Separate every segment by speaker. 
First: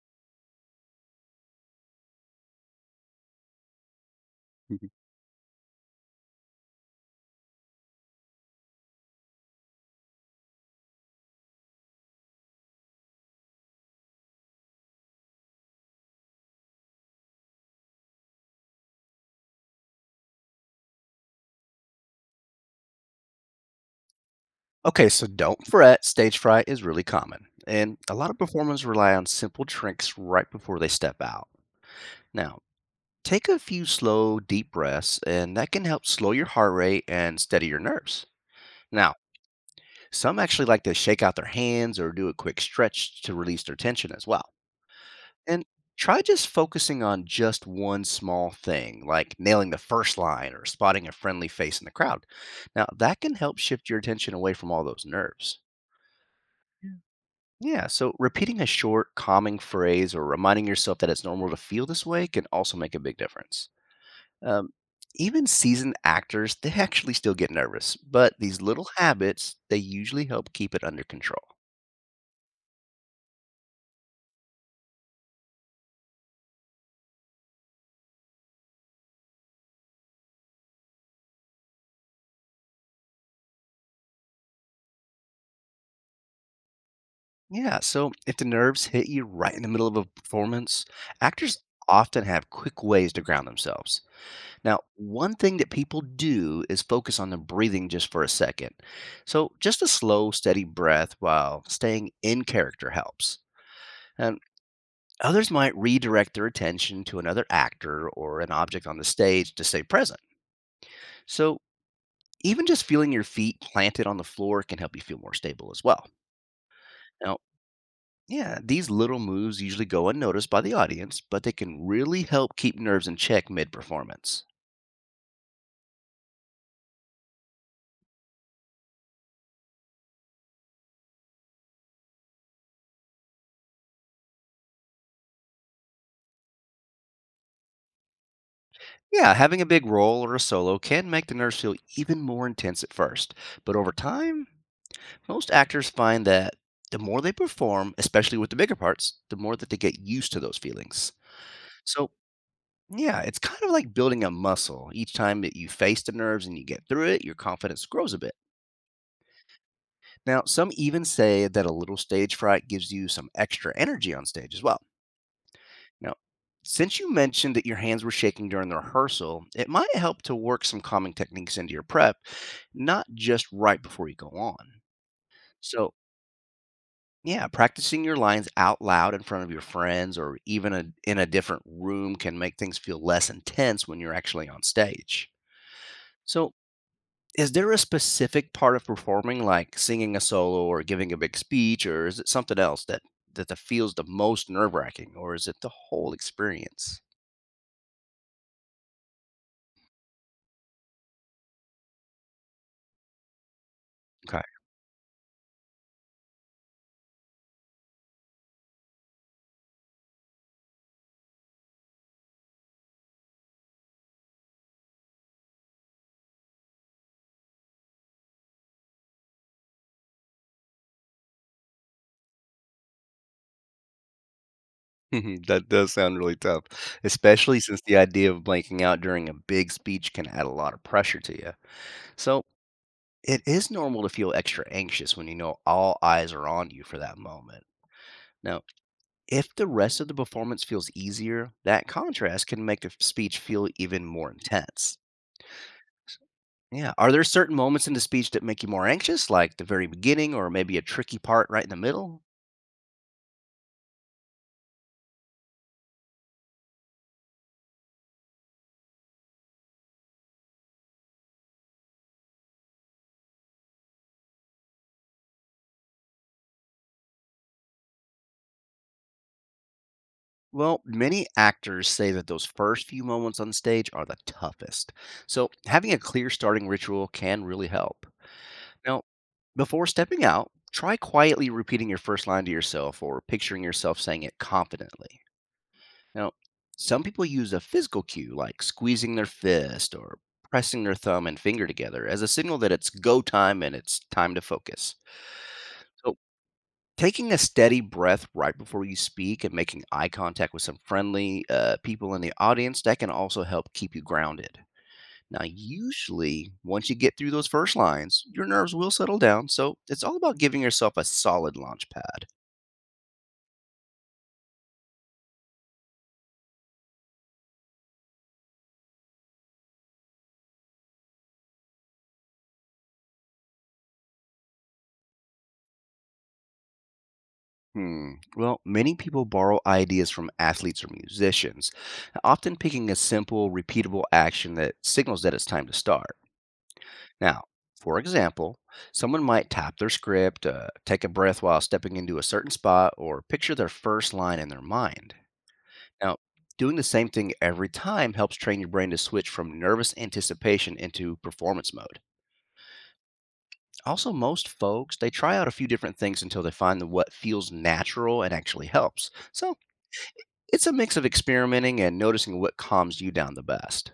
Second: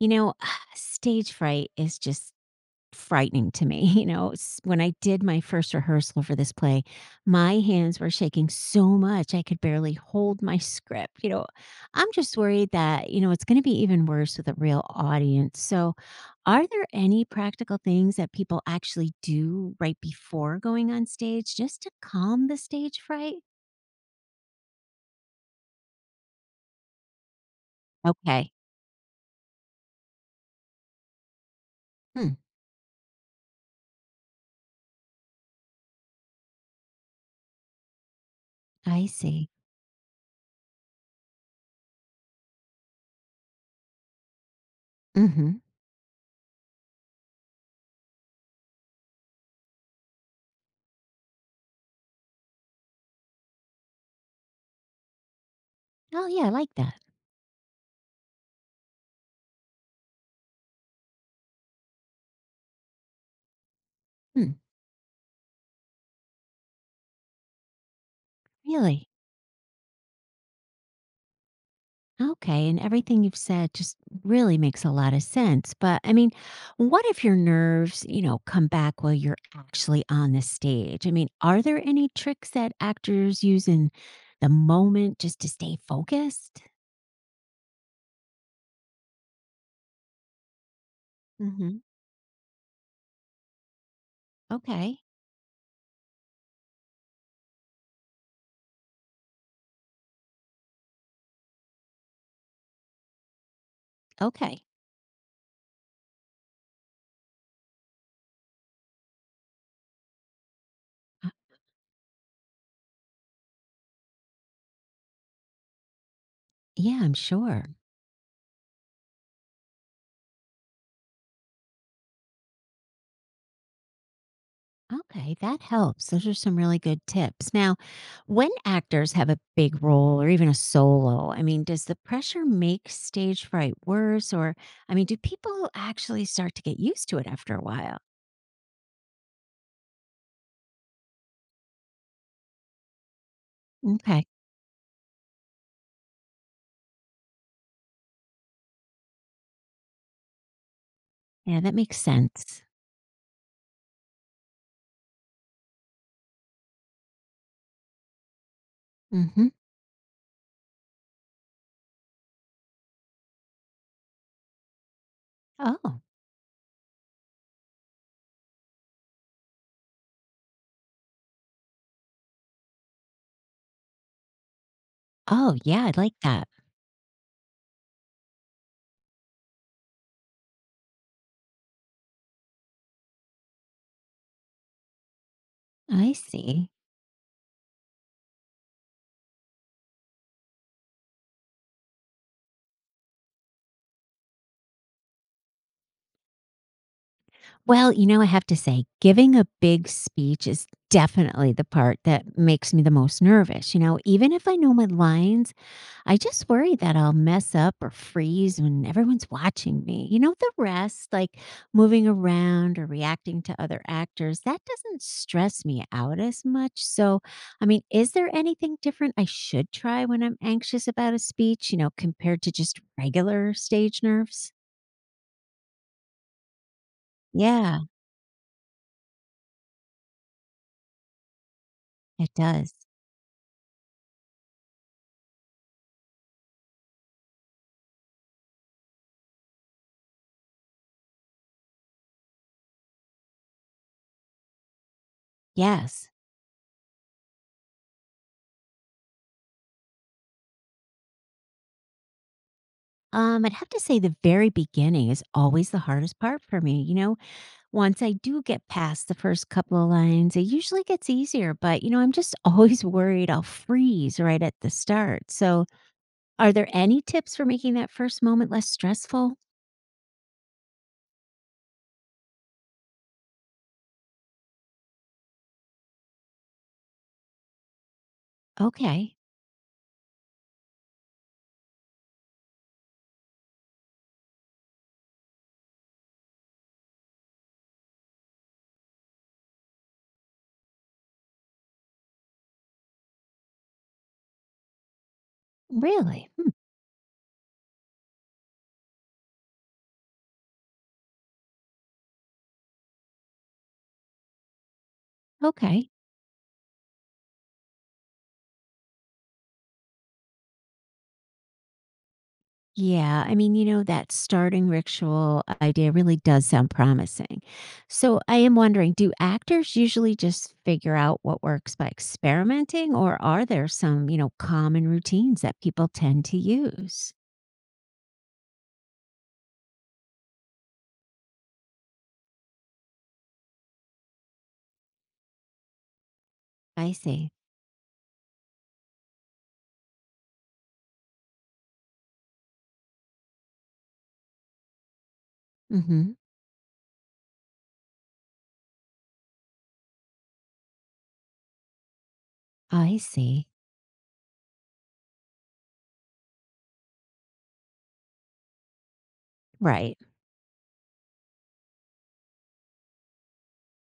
Speaker 1: You know, Stage fright is just frightening to me. When
Speaker 2: Mhm.
Speaker 1: I did my first rehearsal for this play, my hands were shaking so much I could barely hold my script. I'm just worried that, it's going to be even worse with a real audience. So, are there any practical things that people actually do right before going on stage just to calm the stage fright?
Speaker 2: Okay, so don't fret. Stage fright is really common, and a lot of
Speaker 1: Okay.
Speaker 2: performers rely on simple tricks right before they step out.
Speaker 1: Hmm.
Speaker 2: Now, take a few slow, deep breaths, and that can help slow your heart rate and steady your nerves.
Speaker 1: I
Speaker 2: Now,
Speaker 1: see.
Speaker 2: some actually like to shake out their hands or do a quick stretch to release their tension as well.
Speaker 1: Mm-hmm.
Speaker 2: And try just focusing on just one small thing, like nailing the first line or spotting a friendly face in the crowd. Now, that can help shift your attention away from all those nerves.
Speaker 1: Oh, yeah, I like that.
Speaker 2: Yeah, so repeating a short, calming phrase or reminding yourself that it's normal to feel this way can also make a big difference.
Speaker 1: Hmm.
Speaker 2: Um, Even seasoned actors, they actually still get nervous, but these little
Speaker 1: Really?
Speaker 2: habits, they usually help keep it under control.
Speaker 1: Okay, and everything you've said just really makes a lot of sense. But I mean, what if your nerves, come back while you're actually on the stage? I mean, are there any tricks that actors use in the moment just to stay focused?
Speaker 2: Yeah, so if the nerves hit you right in the middle of a performance, actors
Speaker 1: Hmm.
Speaker 2: often have quick ways to ground themselves. Now,
Speaker 1: Okay.
Speaker 2: one thing that people do is focus on the breathing just for a second. So, just a slow, steady breath while staying in character helps. And.
Speaker 1: Okay.
Speaker 2: Others might redirect their attention to another actor or an object on the stage to stay present.
Speaker 1: Uh,
Speaker 2: So, even just feeling your feet planted on the floor can help you feel more stable as well.
Speaker 1: Yeah, I'm
Speaker 2: Now,
Speaker 1: sure.
Speaker 2: yeah, these little moves usually go unnoticed by the audience, but they can really help keep nerves in check mid performance.
Speaker 1: Okay, that helps. Those are some really good tips. Now, when actors have a big role or even a solo, I mean, does the pressure make stage fright worse? Or, I mean, do people actually start to get used to it after a while?
Speaker 2: Yeah, having a big role or a solo can make the nerves feel even more intense at first, but over
Speaker 1: Okay.
Speaker 2: time, most actors find that the more they perform, especially with the bigger parts, the more that they get used to those feelings.
Speaker 1: Yeah, that makes
Speaker 2: So,
Speaker 1: sense.
Speaker 2: yeah, it's kind of like building a muscle. Each time that you face the nerves and you get through it, your confidence grows a bit.
Speaker 1: Hmm.
Speaker 2: Now, some even say that a little stage fright gives you some extra energy on stage as well.
Speaker 1: Oh,
Speaker 2: Now, since you mentioned that your hands were shaking during the rehearsal, it might help to work some calming techniques into your prep, not just right before you go on.
Speaker 1: oh, yeah,
Speaker 2: So,
Speaker 1: I like that.
Speaker 2: yeah, practicing your lines out loud in front of your friends or even in a different room can make things feel less intense when you're actually on stage.
Speaker 1: I
Speaker 2: So,
Speaker 1: see.
Speaker 2: is there a specific part of performing, like singing a solo or giving a big speech, or is it something else that that the feels the most nerve wracking, or is it the whole experience?
Speaker 1: Well, I have to say, giving a big speech is definitely the part that makes me the most nervous. Even
Speaker 2: Okay,
Speaker 1: if I know my lines, I just worry that I'll mess up or freeze when everyone's watching me. The rest, like moving around or reacting to other actors, that doesn't stress me out as much. So, I mean, is there anything different I should try when I'm anxious about a speech, compared to just regular stage nerves?
Speaker 2: that does sound really tough, especially since
Speaker 1: Yeah,
Speaker 2: the idea of blanking out during a big speech can add a lot of pressure to you.
Speaker 1: it
Speaker 2: So,
Speaker 1: does.
Speaker 2: it is normal to feel extra anxious when you know all eyes are on you for that moment. Now, if the rest of the performance feels easier, that contrast can make the speech feel even more intense.
Speaker 1: Yes.
Speaker 2: Yeah. Are there certain moments in the speech that make you more anxious, like the very beginning or maybe a tricky part right in the middle?
Speaker 1: I'd have to say the very beginning is always the hardest part for me. Once I do get past the first couple of lines, it usually gets easier, but I'm just always worried I'll freeze right at the start. So, are there any tips for making that first moment less stressful?
Speaker 2: Well, many actors say that those first few moments on stage are the toughest. So, having a clear starting ritual can really help. Now,
Speaker 1: Okay.
Speaker 2: before stepping out, try quietly repeating your first line to yourself or picturing yourself saying it confidently. Now, some people use a physical cue like squeezing their fist or pressing their thumb and finger together as a signal that it's go time and it's time to focus. So,
Speaker 1: Really?
Speaker 2: taking a steady breath right before you speak and making eye contact with some friendly people in the audience that can also help keep you grounded. Now,
Speaker 1: Hmm, okay.
Speaker 2: usually, once you get through those first lines, your nerves will settle down, so it's all about giving yourself a solid launch pad.
Speaker 1: Yeah. I mean, that starting ritual idea really does sound promising. So, I am wondering, do actors usually just figure out what works by experimenting, or are there some, common routines that people tend to use?
Speaker 2: Hmm. Well, many people borrow ideas from athletes or musicians, often picking a simple, repeatable action that signals that it's time to start.
Speaker 1: I see.
Speaker 2: Now, for example, someone might tap their script, take a breath while stepping into a certain spot, or picture their first line in their mind.
Speaker 1: Mm hmm.
Speaker 2: Now, doing the same thing every time helps train your brain to switch from nervous anticipation into performance mode.
Speaker 1: I see.
Speaker 2: Also, most folks, they try out a few different things until they find what feels natural and actually helps. So,
Speaker 1: Right.
Speaker 2: it's a mix of experimenting and noticing what calms you down the best.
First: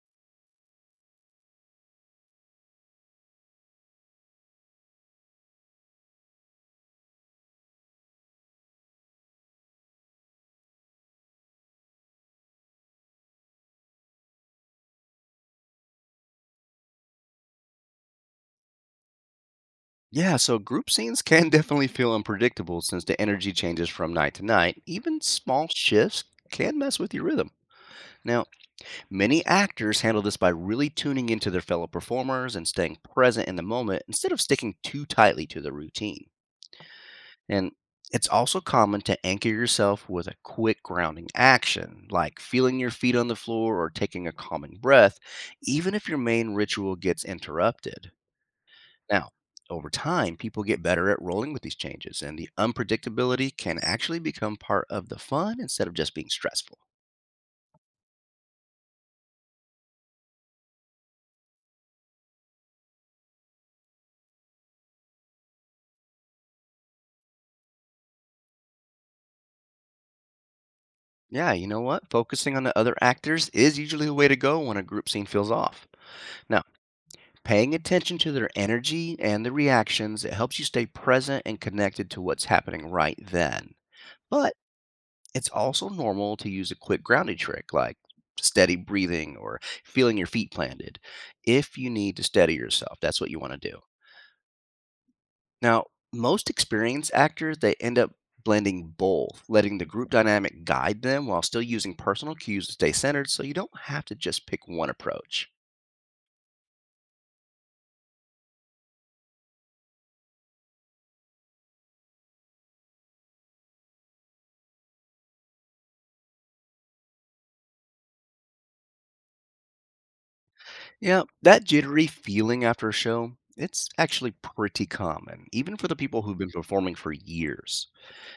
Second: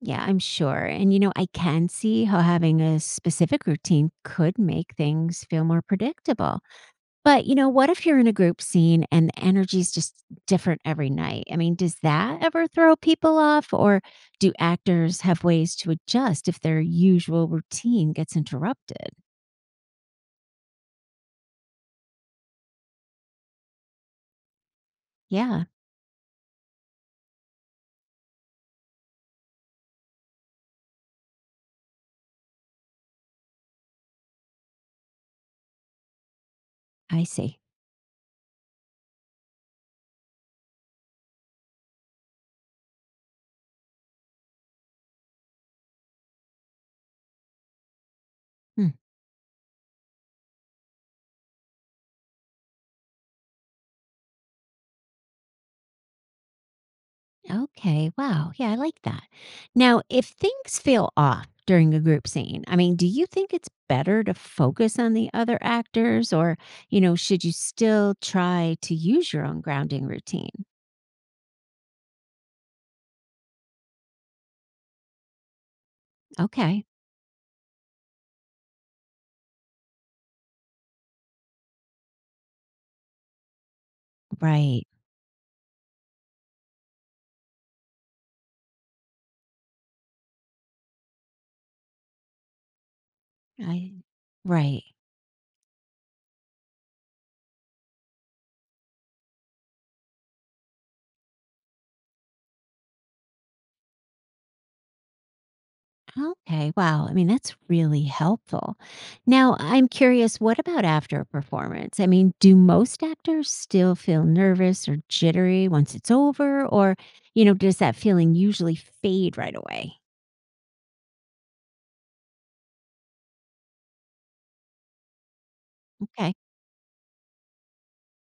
Speaker 1: Yeah, I'm sure. And, I can see how having a specific routine could make things feel more predictable. But, what if you're in a group scene and the energy is just different every night? I mean, does that ever throw people off? Or do actors have ways to adjust if their usual routine gets interrupted?
Speaker 2: Yeah, so group scenes can definitely feel unpredictable since the energy changes from night to night. Even
Speaker 1: Yeah,
Speaker 2: small shifts can mess with your rhythm. Now, many actors handle this by really tuning into their fellow performers and staying present in the moment instead of sticking too tightly to the routine.
Speaker 1: I see.
Speaker 2: And it's also common to anchor yourself with a quick grounding action, like feeling your feet on the floor or taking a calming breath, even if your main ritual gets interrupted.
Speaker 1: Hmm.
Speaker 2: Now, over time, people get better at rolling with these changes, and the unpredictability can actually become part of the fun instead of just being stressful.
Speaker 1: Okay. Wow. Yeah, I like that. Now, if things feel off during a group scene, I mean, do you think it's better to focus on the other actors, or, should you still try to use your own grounding routine?
Speaker 2: Yeah, you know what? Focusing on the other actors is usually the way to go when a group scene feels off. Now,
Speaker 1: Okay.
Speaker 2: paying attention to their energy and their reactions, it helps you stay present and connected to what's happening right then. But
Speaker 1: Right.
Speaker 2: it's also normal to use a quick grounding trick like steady breathing or feeling your feet planted if you need to steady yourself. That's what you want to do.
Speaker 1: I right.
Speaker 2: Now, most experienced actors, they end up blending both, letting the group dynamic guide them while still using personal cues to stay centered so you don't have to just pick one approach.
Speaker 1: Okay, wow. I mean, that's really helpful. Now, I'm curious, what about after a performance? I mean, do most actors still feel nervous or jittery once it's over? Or, does that feeling usually fade right away?
Speaker 2: Yeah, that jittery feeling after a show, it's actually pretty common, even for the people
Speaker 1: Okay,
Speaker 2: who've been performing for years.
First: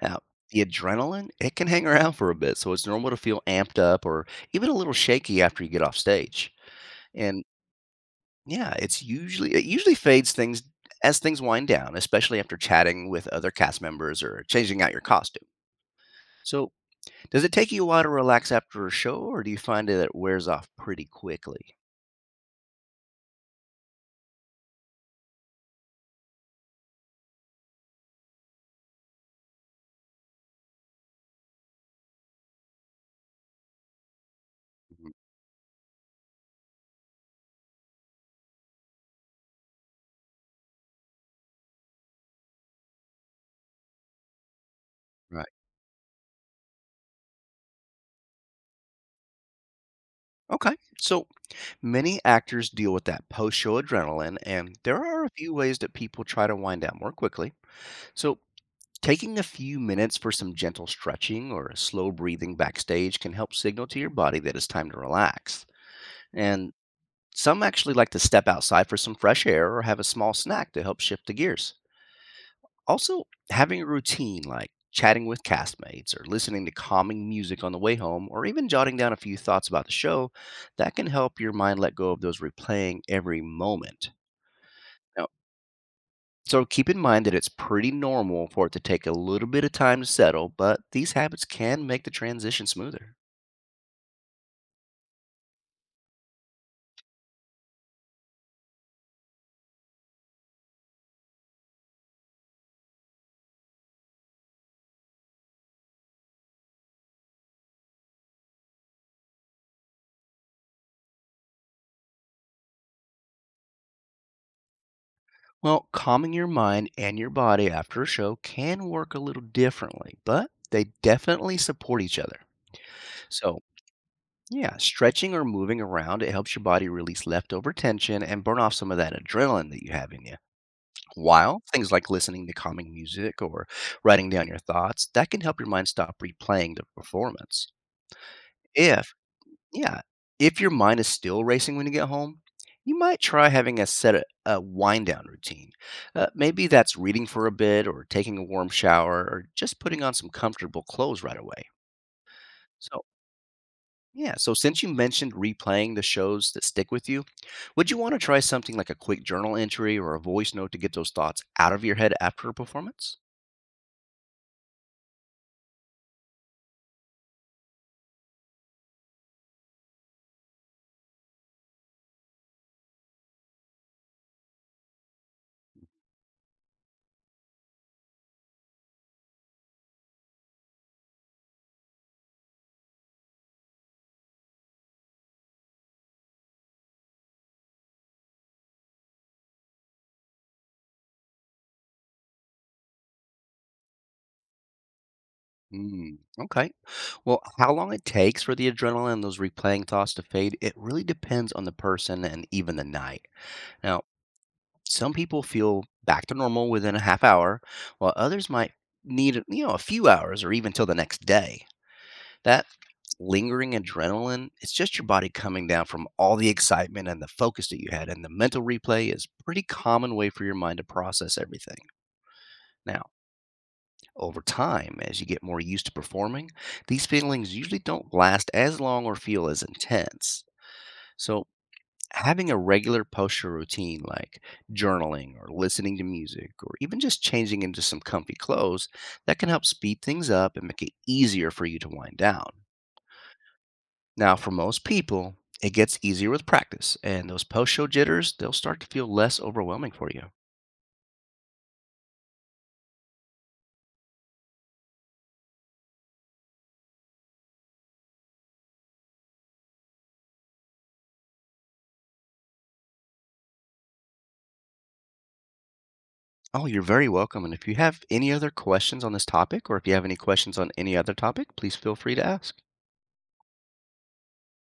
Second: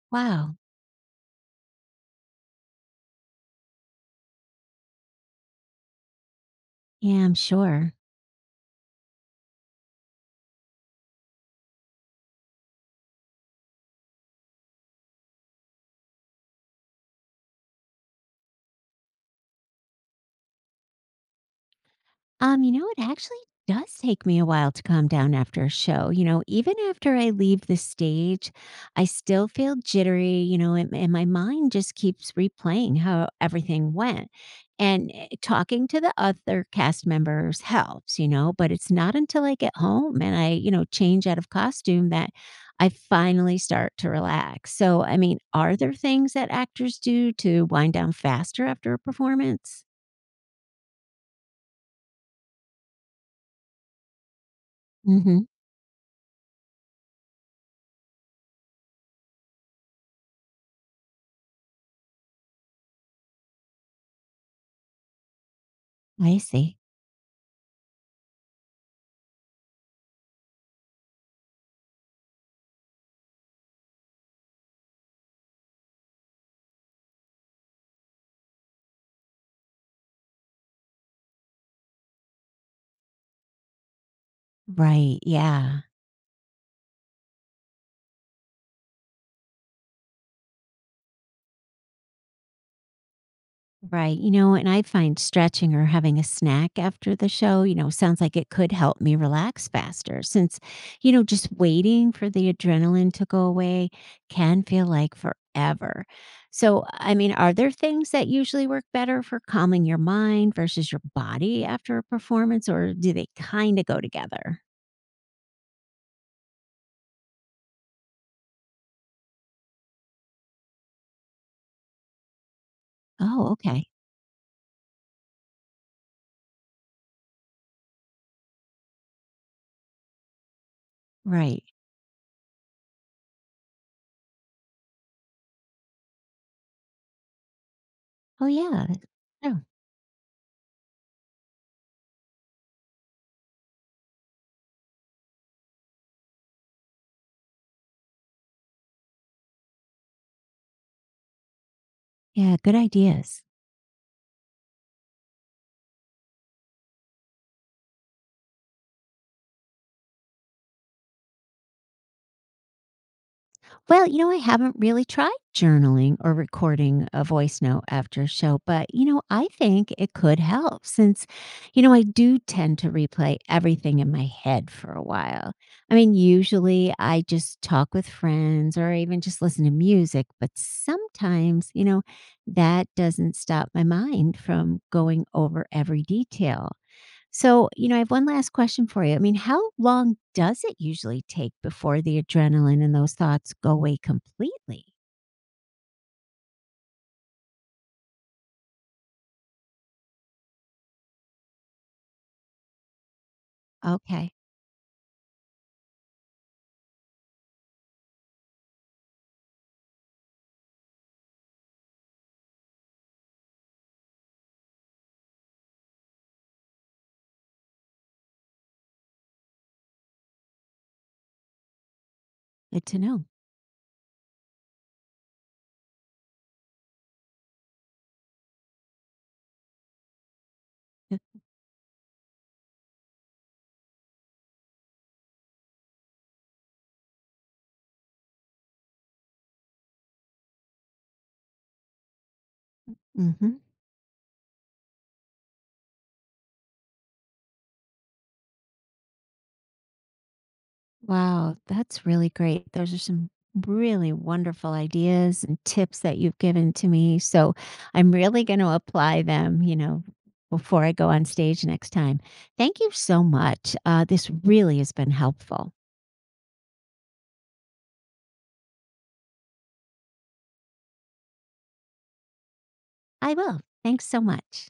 Speaker 2: Now,
Speaker 1: wow.
Speaker 2: the adrenaline, it can hang around for a bit, so it's normal to feel amped up or even a little shaky after you get off stage.
Speaker 1: Yeah, I'm
Speaker 2: And
Speaker 1: sure.
Speaker 2: yeah, it usually fades things as things wind down, especially after chatting with other cast members or changing out your costume. So, does it take you a while to relax after a show, or do you find that it wears off pretty quickly?
Speaker 1: It actually does take me a while to calm down after a show. Even after I leave the stage, I still feel jittery, and my mind just keeps replaying how everything went.
Speaker 2: Mhm.
Speaker 1: And talking to the other cast members helps, but it's not until I get home and I, change out of costume that I finally start to relax. So, I mean,
Speaker 2: Right.
Speaker 1: are there things that actors do to wind down faster after a performance?
Speaker 2: Okay. So, many actors deal with that post show adrenaline, and there are a
Speaker 1: Hmm.
Speaker 2: few ways that people try to wind down more quickly. So, taking a few minutes for some gentle stretching or slow breathing backstage can help signal to your body that it's time to relax.
Speaker 1: I
Speaker 2: And
Speaker 1: see.
Speaker 2: some actually like to step outside for some fresh air or have a small snack to help shift the gears. Also, having a routine like chatting with castmates or listening to calming music on the way home or even jotting down a few thoughts about the show, that can help your mind let go of those replaying every moment.
Speaker 1: Right,
Speaker 2: Now,
Speaker 1: yeah.
Speaker 2: so keep in mind that it's pretty normal for it to take a little bit of time to settle, but these habits can make the transition smoother.
Speaker 1: Right. And I find stretching or having a snack after the show, sounds like it could help me relax faster since, just waiting for the adrenaline to go away can feel like forever. So, I mean, are there things that usually work better for calming your mind versus your body after a performance, or do they kind of go together?
Speaker 2: Well, calming your mind and your body after a show can work a little differently, but they definitely support each other.
Speaker 1: Oh,
Speaker 2: So,
Speaker 1: okay.
Speaker 2: yeah, stretching or moving around, it helps your body release leftover tension and burn off some of that adrenaline that you have in you. While
Speaker 1: Right.
Speaker 2: things like listening to calming music or writing down your thoughts, that can help your mind stop replaying the performance.
Speaker 1: Oh, yeah.
Speaker 2: If,
Speaker 1: Oh,
Speaker 2: yeah, if your mind is still racing when you get home, you might try having a wind down routine. Maybe that's reading for a bit or taking a warm shower or just putting on some comfortable clothes right away.
Speaker 1: yeah. Good
Speaker 2: So
Speaker 1: ideas.
Speaker 2: yeah, so since you mentioned replaying the shows that stick with you, would you want to try something like a quick journal entry or a voice note to get those thoughts out of your head after a performance?
Speaker 1: Well, I haven't really tried journaling or recording a voice note after a show, but, I think it could help since, I do tend to replay everything in my head for a while. I mean, usually I just talk with friends or even just listen to music, but sometimes, that doesn't stop my mind from going over every detail. So, I have one last question for you. I mean, how long does it usually take before the adrenaline and those thoughts go away completely?
Speaker 2: Mm, okay. Well, how long it takes for the adrenaline and those replaying thoughts to fade, it really depends on the person and even the night. Now,
Speaker 1: Okay.
Speaker 2: some people feel back to normal within a half hour, while others might need, you know, a few hours or even till the next day. That lingering adrenaline, it's just your body coming down from all the excitement and the focus that you had, and the mental replay is pretty common way for your mind to process everything.
Speaker 1: Good to
Speaker 2: Now,
Speaker 1: know.
Speaker 2: over time, as you get more used to performing, these feelings usually don't last as long or feel as intense. So, having a regular posture routine like journaling or listening to music or even just changing into some comfy clothes that can help speed things up and make it easier for you to wind down.
Speaker 1: Mm. Hmm.
Speaker 2: Now, for most people, it gets easier with practice, and those post show jitters, they'll start to feel less overwhelming for you.
Speaker 1: Wow, that's really great. Those are some really wonderful ideas and tips that you've given to me. So I'm really going to apply them, before I go on stage next time. Thank you so much. This really has been helpful.
Speaker 2: Oh, you're very welcome. And if you have any other questions on this topic, or if you have any questions on any other topic, please feel free to ask.
Speaker 1: I will. Thanks so much.